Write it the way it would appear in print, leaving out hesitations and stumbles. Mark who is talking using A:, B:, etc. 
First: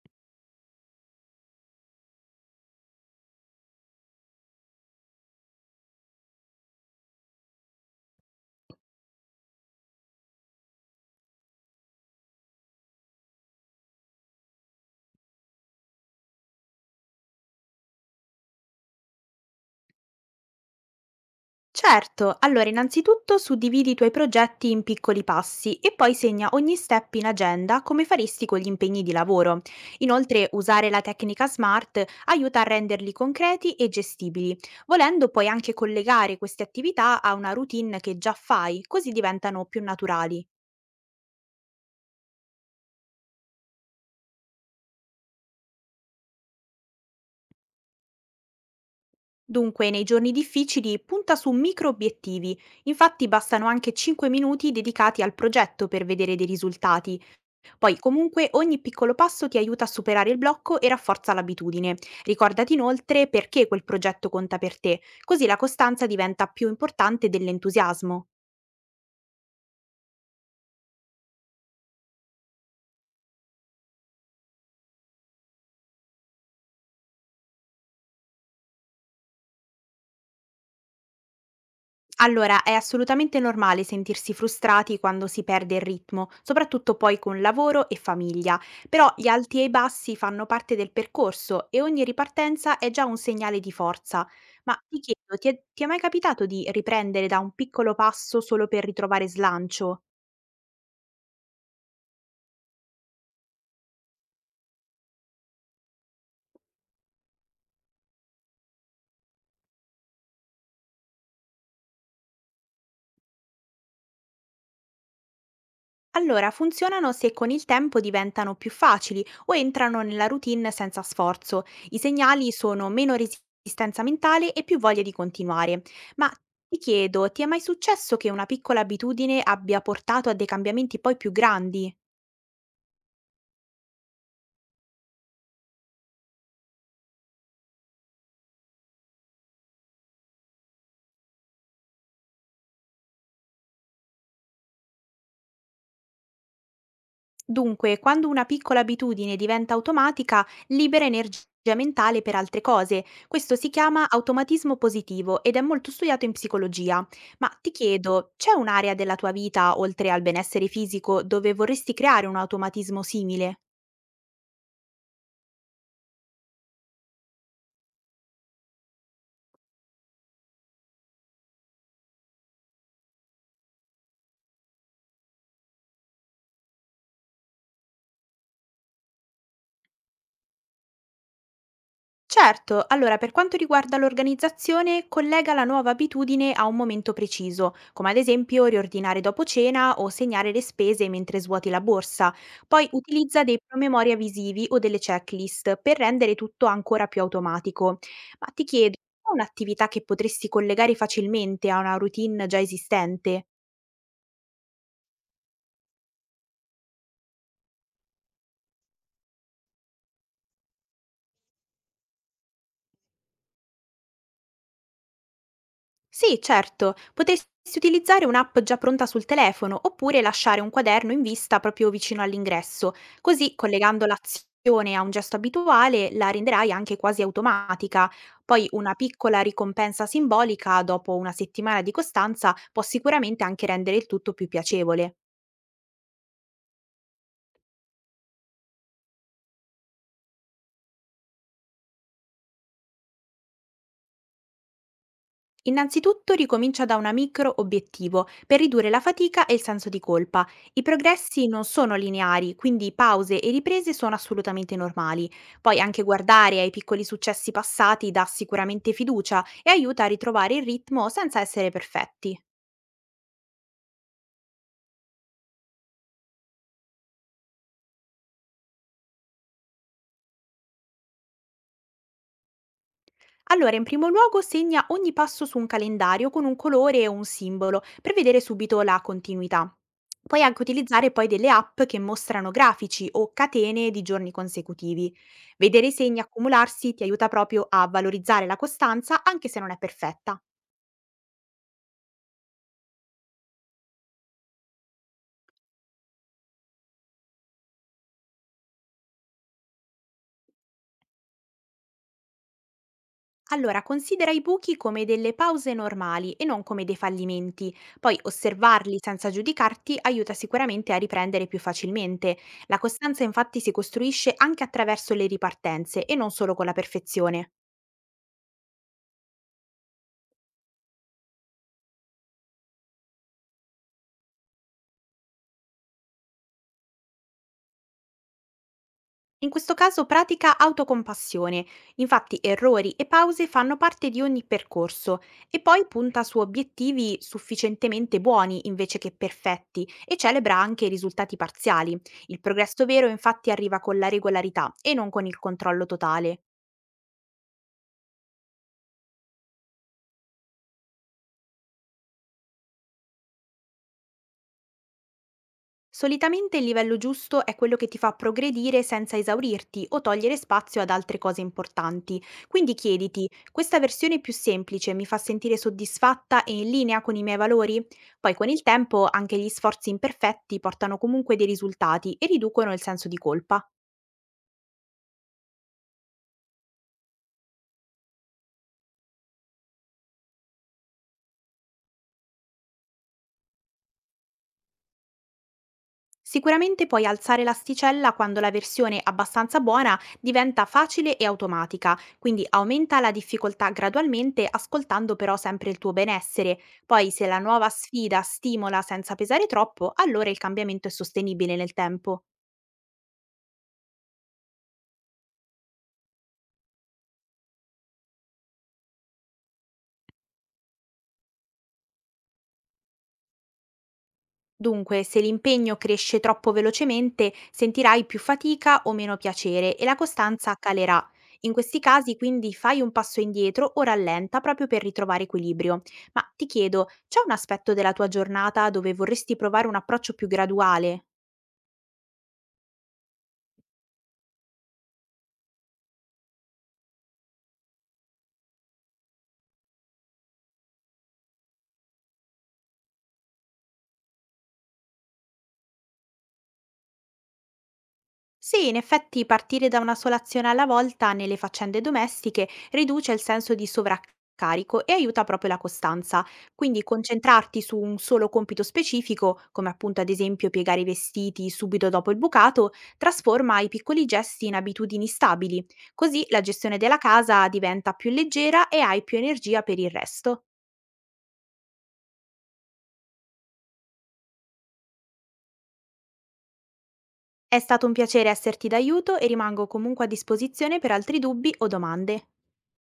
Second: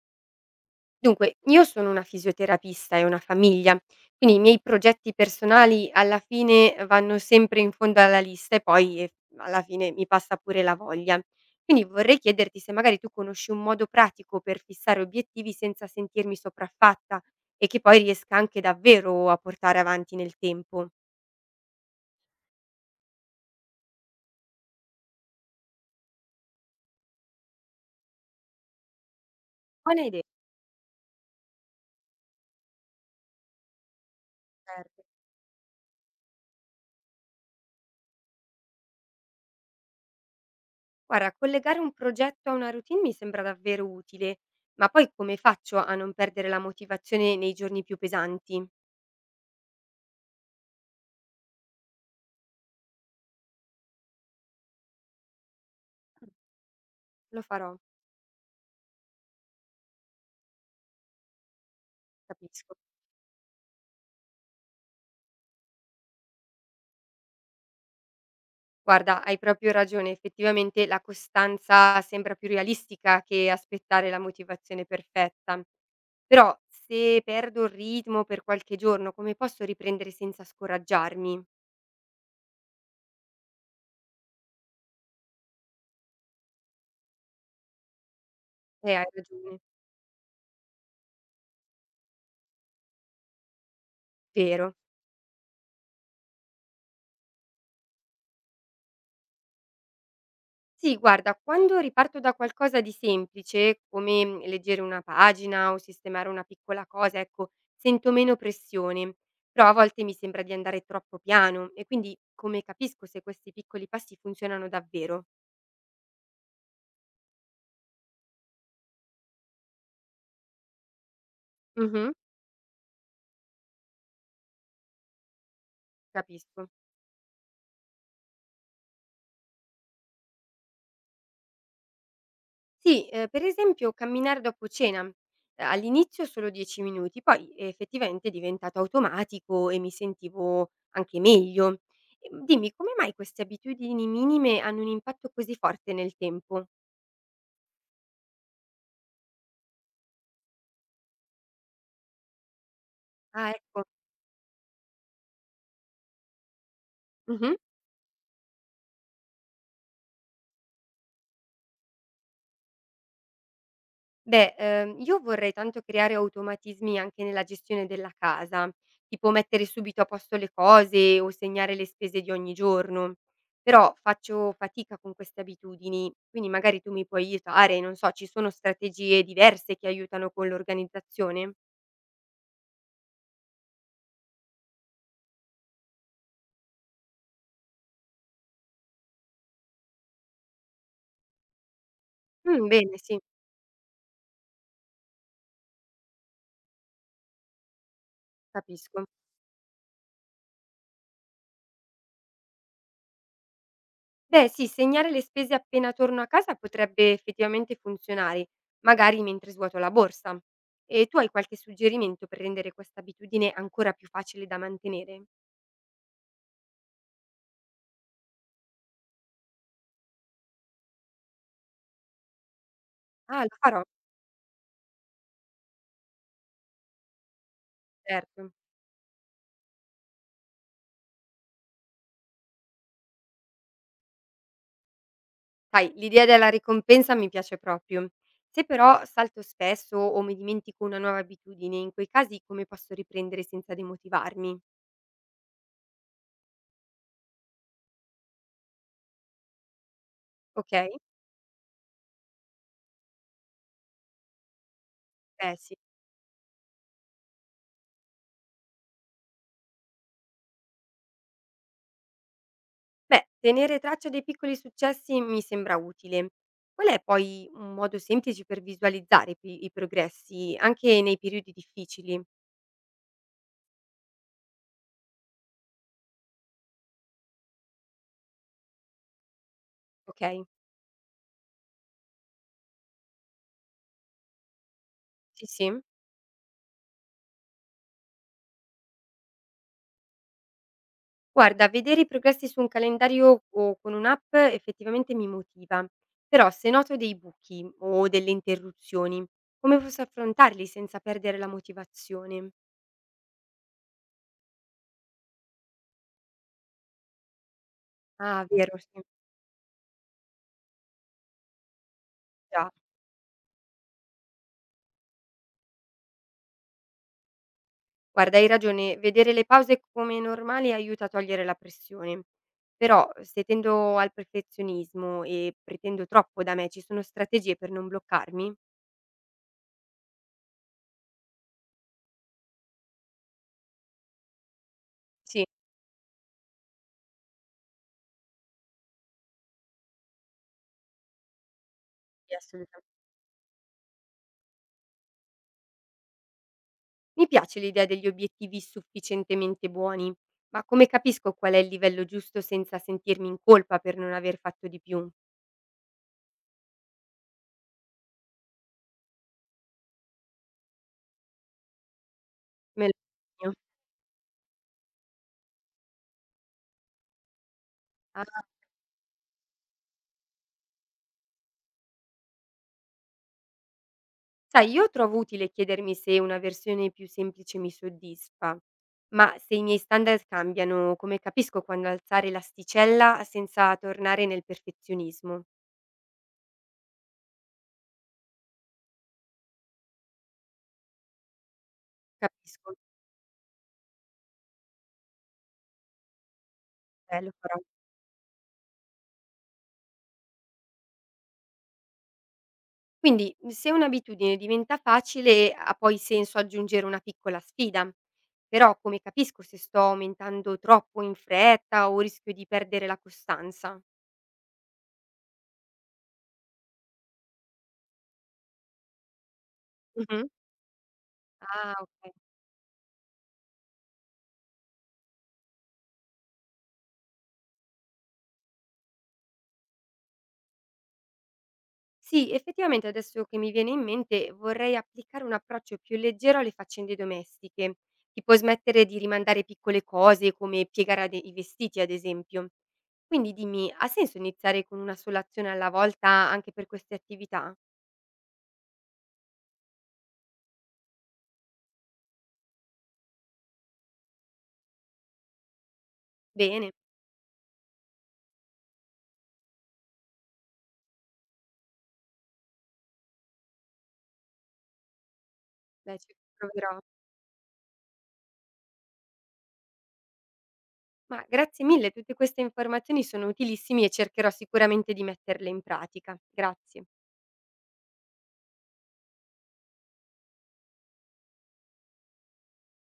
A: Dunque, io sono una fisioterapista e una famiglia, quindi i miei progetti personali alla fine vanno sempre in fondo alla lista e poi alla fine mi passa pure la voglia. Quindi vorrei chiederti se magari tu conosci un modo pratico per fissare obiettivi senza sentirmi sopraffatta e che poi riesca anche davvero a portare avanti nel tempo.
B: Certo, allora innanzitutto suddividi i tuoi progetti in piccoli passi e poi segna ogni step in agenda come faresti con gli impegni di lavoro.
A: Buona idea,
B: Inoltre usare la tecnica smart aiuta a renderli concreti e gestibili.
A: certo.
B: Volendo puoi anche collegare queste attività a una routine che già fai, così diventano più naturali.
A: Guarda, collegare un progetto a una routine mi sembra davvero utile, ma poi come faccio a non perdere la motivazione nei giorni più pesanti?
B: Dunque, nei giorni difficili punta su micro obiettivi, infatti bastano anche 5 minuti dedicati al progetto per vedere dei risultati.
A: Lo farò.
B: Poi comunque ogni piccolo passo ti aiuta a superare il blocco e rafforza l'abitudine.
A: Capisco.
B: Ricordati inoltre perché quel progetto conta per te, così la costanza diventa più importante dell'entusiasmo.
A: Guarda, hai proprio ragione. Effettivamente la costanza sembra più realistica che aspettare la motivazione perfetta. Però se perdo il ritmo per qualche giorno, come posso riprendere senza scoraggiarmi?
B: Allora, è assolutamente normale sentirsi frustrati quando si perde il ritmo, soprattutto poi con lavoro e famiglia,
A: Hai
B: però gli
A: ragione.
B: alti e i bassi fanno parte del percorso e ogni ripartenza è già un segnale di forza.
A: Vero.
B: Ma ti chiedo, ti è mai capitato di riprendere da un piccolo passo solo per ritrovare slancio?
A: Sì, guarda, quando riparto da qualcosa di semplice, come leggere una pagina o sistemare una piccola cosa, ecco, sento meno pressione. Però a volte mi sembra di andare troppo piano e quindi come capisco se questi piccoli passi funzionano davvero?
B: Allora, funzionano se con il tempo diventano più facili o entrano nella routine senza sforzo. I
A: Mh-mh,
B: segnali sono meno resistenza mentale e più voglia di continuare. Ma
A: capisco.
B: ti chiedo, ti è mai successo che una piccola abitudine abbia portato a dei cambiamenti poi più grandi?
A: Sì, per esempio camminare dopo cena. All'inizio solo 10 minuti, poi effettivamente è diventato automatico e mi sentivo anche meglio. Dimmi come mai queste abitudini minime hanno un impatto così forte nel tempo?
B: Dunque, quando una piccola abitudine diventa automatica, libera energia mentale per altre cose.
A: Ah
B: Questo si
A: ecco.
B: chiama automatismo positivo ed è molto studiato in psicologia. Ma
A: Mh-mh.
B: ti chiedo, c'è un'area della tua vita, oltre al benessere fisico, dove vorresti creare un automatismo simile?
A: Beh, io vorrei tanto creare automatismi anche nella gestione della casa, tipo mettere subito a posto le cose o segnare le spese di ogni giorno. Però faccio fatica con queste abitudini, quindi magari tu mi puoi aiutare, non so, ci sono strategie diverse che aiutano con l'organizzazione?
B: Certo, allora per quanto riguarda l'organizzazione, collega la nuova abitudine a un momento preciso, come ad esempio riordinare dopo cena o segnare le spese mentre svuoti la borsa.
A: Mm,
B: Poi
A: bene, sì,
B: utilizza dei promemoria visivi o delle checklist per rendere tutto ancora più automatico. Ma ti chiedo,
A: capisco.
B: è un'attività che potresti collegare facilmente a una routine già esistente?
A: Beh sì, segnare le spese appena torno a casa potrebbe effettivamente funzionare, magari mentre svuoto la borsa. E tu hai qualche suggerimento per rendere questa abitudine ancora più facile da mantenere?
B: Sì, certo, potresti utilizzare un'app già pronta sul telefono oppure lasciare un quaderno in vista proprio vicino all'ingresso,
A: Ah, lo
B: così
A: farò,
B: collegando l'azione a un gesto abituale la renderai anche quasi automatica.
A: certo.
B: Poi una piccola ricompensa simbolica dopo una settimana di costanza può sicuramente anche rendere il tutto più piacevole.
A: Sai, l'idea della ricompensa mi piace proprio. Se però salto spesso o mi dimentico una nuova abitudine, in quei casi come posso riprendere senza demotivarmi?
B: Innanzitutto ricomincia da una micro obiettivo per ridurre la fatica e il senso di colpa. I
A: Ok?
B: progressi non sono lineari, quindi pause e riprese sono assolutamente normali.
A: Beh sì.
B: Poi anche guardare ai piccoli successi passati dà sicuramente fiducia e aiuta a ritrovare il ritmo senza essere perfetti.
A: Beh, tenere traccia dei piccoli successi mi sembra utile. Qual è poi un modo semplice per visualizzare i i progressi, anche nei periodi difficili?
B: Allora, in primo luogo segna ogni passo su un calendario con un colore o un simbolo per vedere subito la continuità.
A: Ok,
B: Puoi anche utilizzare poi delle app che mostrano grafici o catene di giorni consecutivi.
A: sì, sì.
B: Vedere i segni accumularsi ti aiuta proprio a valorizzare la costanza anche se non è perfetta.
A: Guarda, vedere i progressi su un calendario o con un'app effettivamente mi motiva, però se noto dei buchi o delle interruzioni, come posso affrontarli senza perdere la motivazione?
B: Allora, considera i buchi come delle pause normali e non come dei fallimenti. Poi
A: Ah, vero,
B: osservarli
A: sì,
B: senza giudicarti aiuta sicuramente a riprendere più facilmente.
A: già.
B: La costanza infatti si costruisce anche attraverso le ripartenze e non solo con la perfezione.
A: Guarda, hai ragione, vedere le pause come normali aiuta a togliere la pressione. Però se tendo al perfezionismo e pretendo troppo da me, ci sono strategie per non bloccarmi?
B: In questo caso pratica autocompassione, infatti errori e pause fanno parte di ogni percorso
A: Sì,
B: e poi punta su obiettivi sufficientemente buoni invece che perfetti e celebra anche i risultati parziali.
A: sì,
B: Il progresso
A: assolutamente.
B: vero infatti arriva con la regolarità e non con il controllo totale.
A: Mi piace l'idea degli obiettivi sufficientemente buoni, ma come capisco qual è il livello giusto senza sentirmi in colpa per non aver fatto di più?
B: Solitamente il livello giusto è quello che ti fa progredire senza esaurirti o togliere spazio ad altre cose importanti. Quindi
A: Me lo
B: chiediti,
A: segno.
B: questa versione più semplice mi fa sentire soddisfatta e in linea con i miei valori? Poi con il tempo anche gli sforzi imperfetti portano comunque dei risultati e riducono il senso di colpa.
A: Sai, io trovo utile chiedermi se una versione più semplice mi soddisfa, ma se i miei standard cambiano, come capisco quando alzare l'asticella senza tornare nel perfezionismo?
B: Sicuramente puoi alzare l'asticella quando la versione abbastanza buona diventa facile e automatica, quindi
A: Capisco,
B: aumenta la difficoltà gradualmente ascoltando però sempre il tuo benessere. Poi se
A: lo
B: la
A: farò.
B: nuova sfida stimola senza pesare troppo, allora il cambiamento è sostenibile nel tempo.
A: Quindi, se un'abitudine diventa facile, ha poi senso aggiungere una piccola sfida. Però, come capisco se sto aumentando troppo in fretta o rischio di perdere la costanza?
B: Dunque, se l'impegno cresce troppo velocemente, sentirai più fatica o meno piacere e la
A: Mhm.
B: costanza calerà. In
A: Ah,
B: questi
A: ok.
B: casi, quindi, fai un passo indietro o rallenta proprio per ritrovare equilibrio. Ma ti chiedo, c'è un aspetto della tua giornata dove vorresti provare un approccio più graduale?
A: Sì, effettivamente adesso che mi viene in mente vorrei applicare un approccio più leggero alle faccende domestiche, tipo smettere di rimandare piccole cose come piegare i vestiti, ad esempio. Quindi dimmi, ha senso iniziare con una sola azione alla volta anche per queste attività?
B: Sì, in effetti partire da una sola azione alla volta nelle faccende domestiche riduce il senso di sovraccarico e aiuta proprio la costanza.
A: Bene,
B: Quindi concentrarti su un solo compito specifico, come appunto ad esempio piegare i vestiti subito dopo il bucato, trasforma i piccoli gesti in abitudini stabili.
A: beh, ci
B: Così la
A: proverò.
B: gestione della casa diventa più leggera e hai più energia per il resto.
A: Ma grazie mille, tutte queste informazioni sono utilissime e cercherò sicuramente di metterle in pratica. Grazie.
B: È stato un piacere esserti d'aiuto e rimango comunque a disposizione per altri dubbi o domande.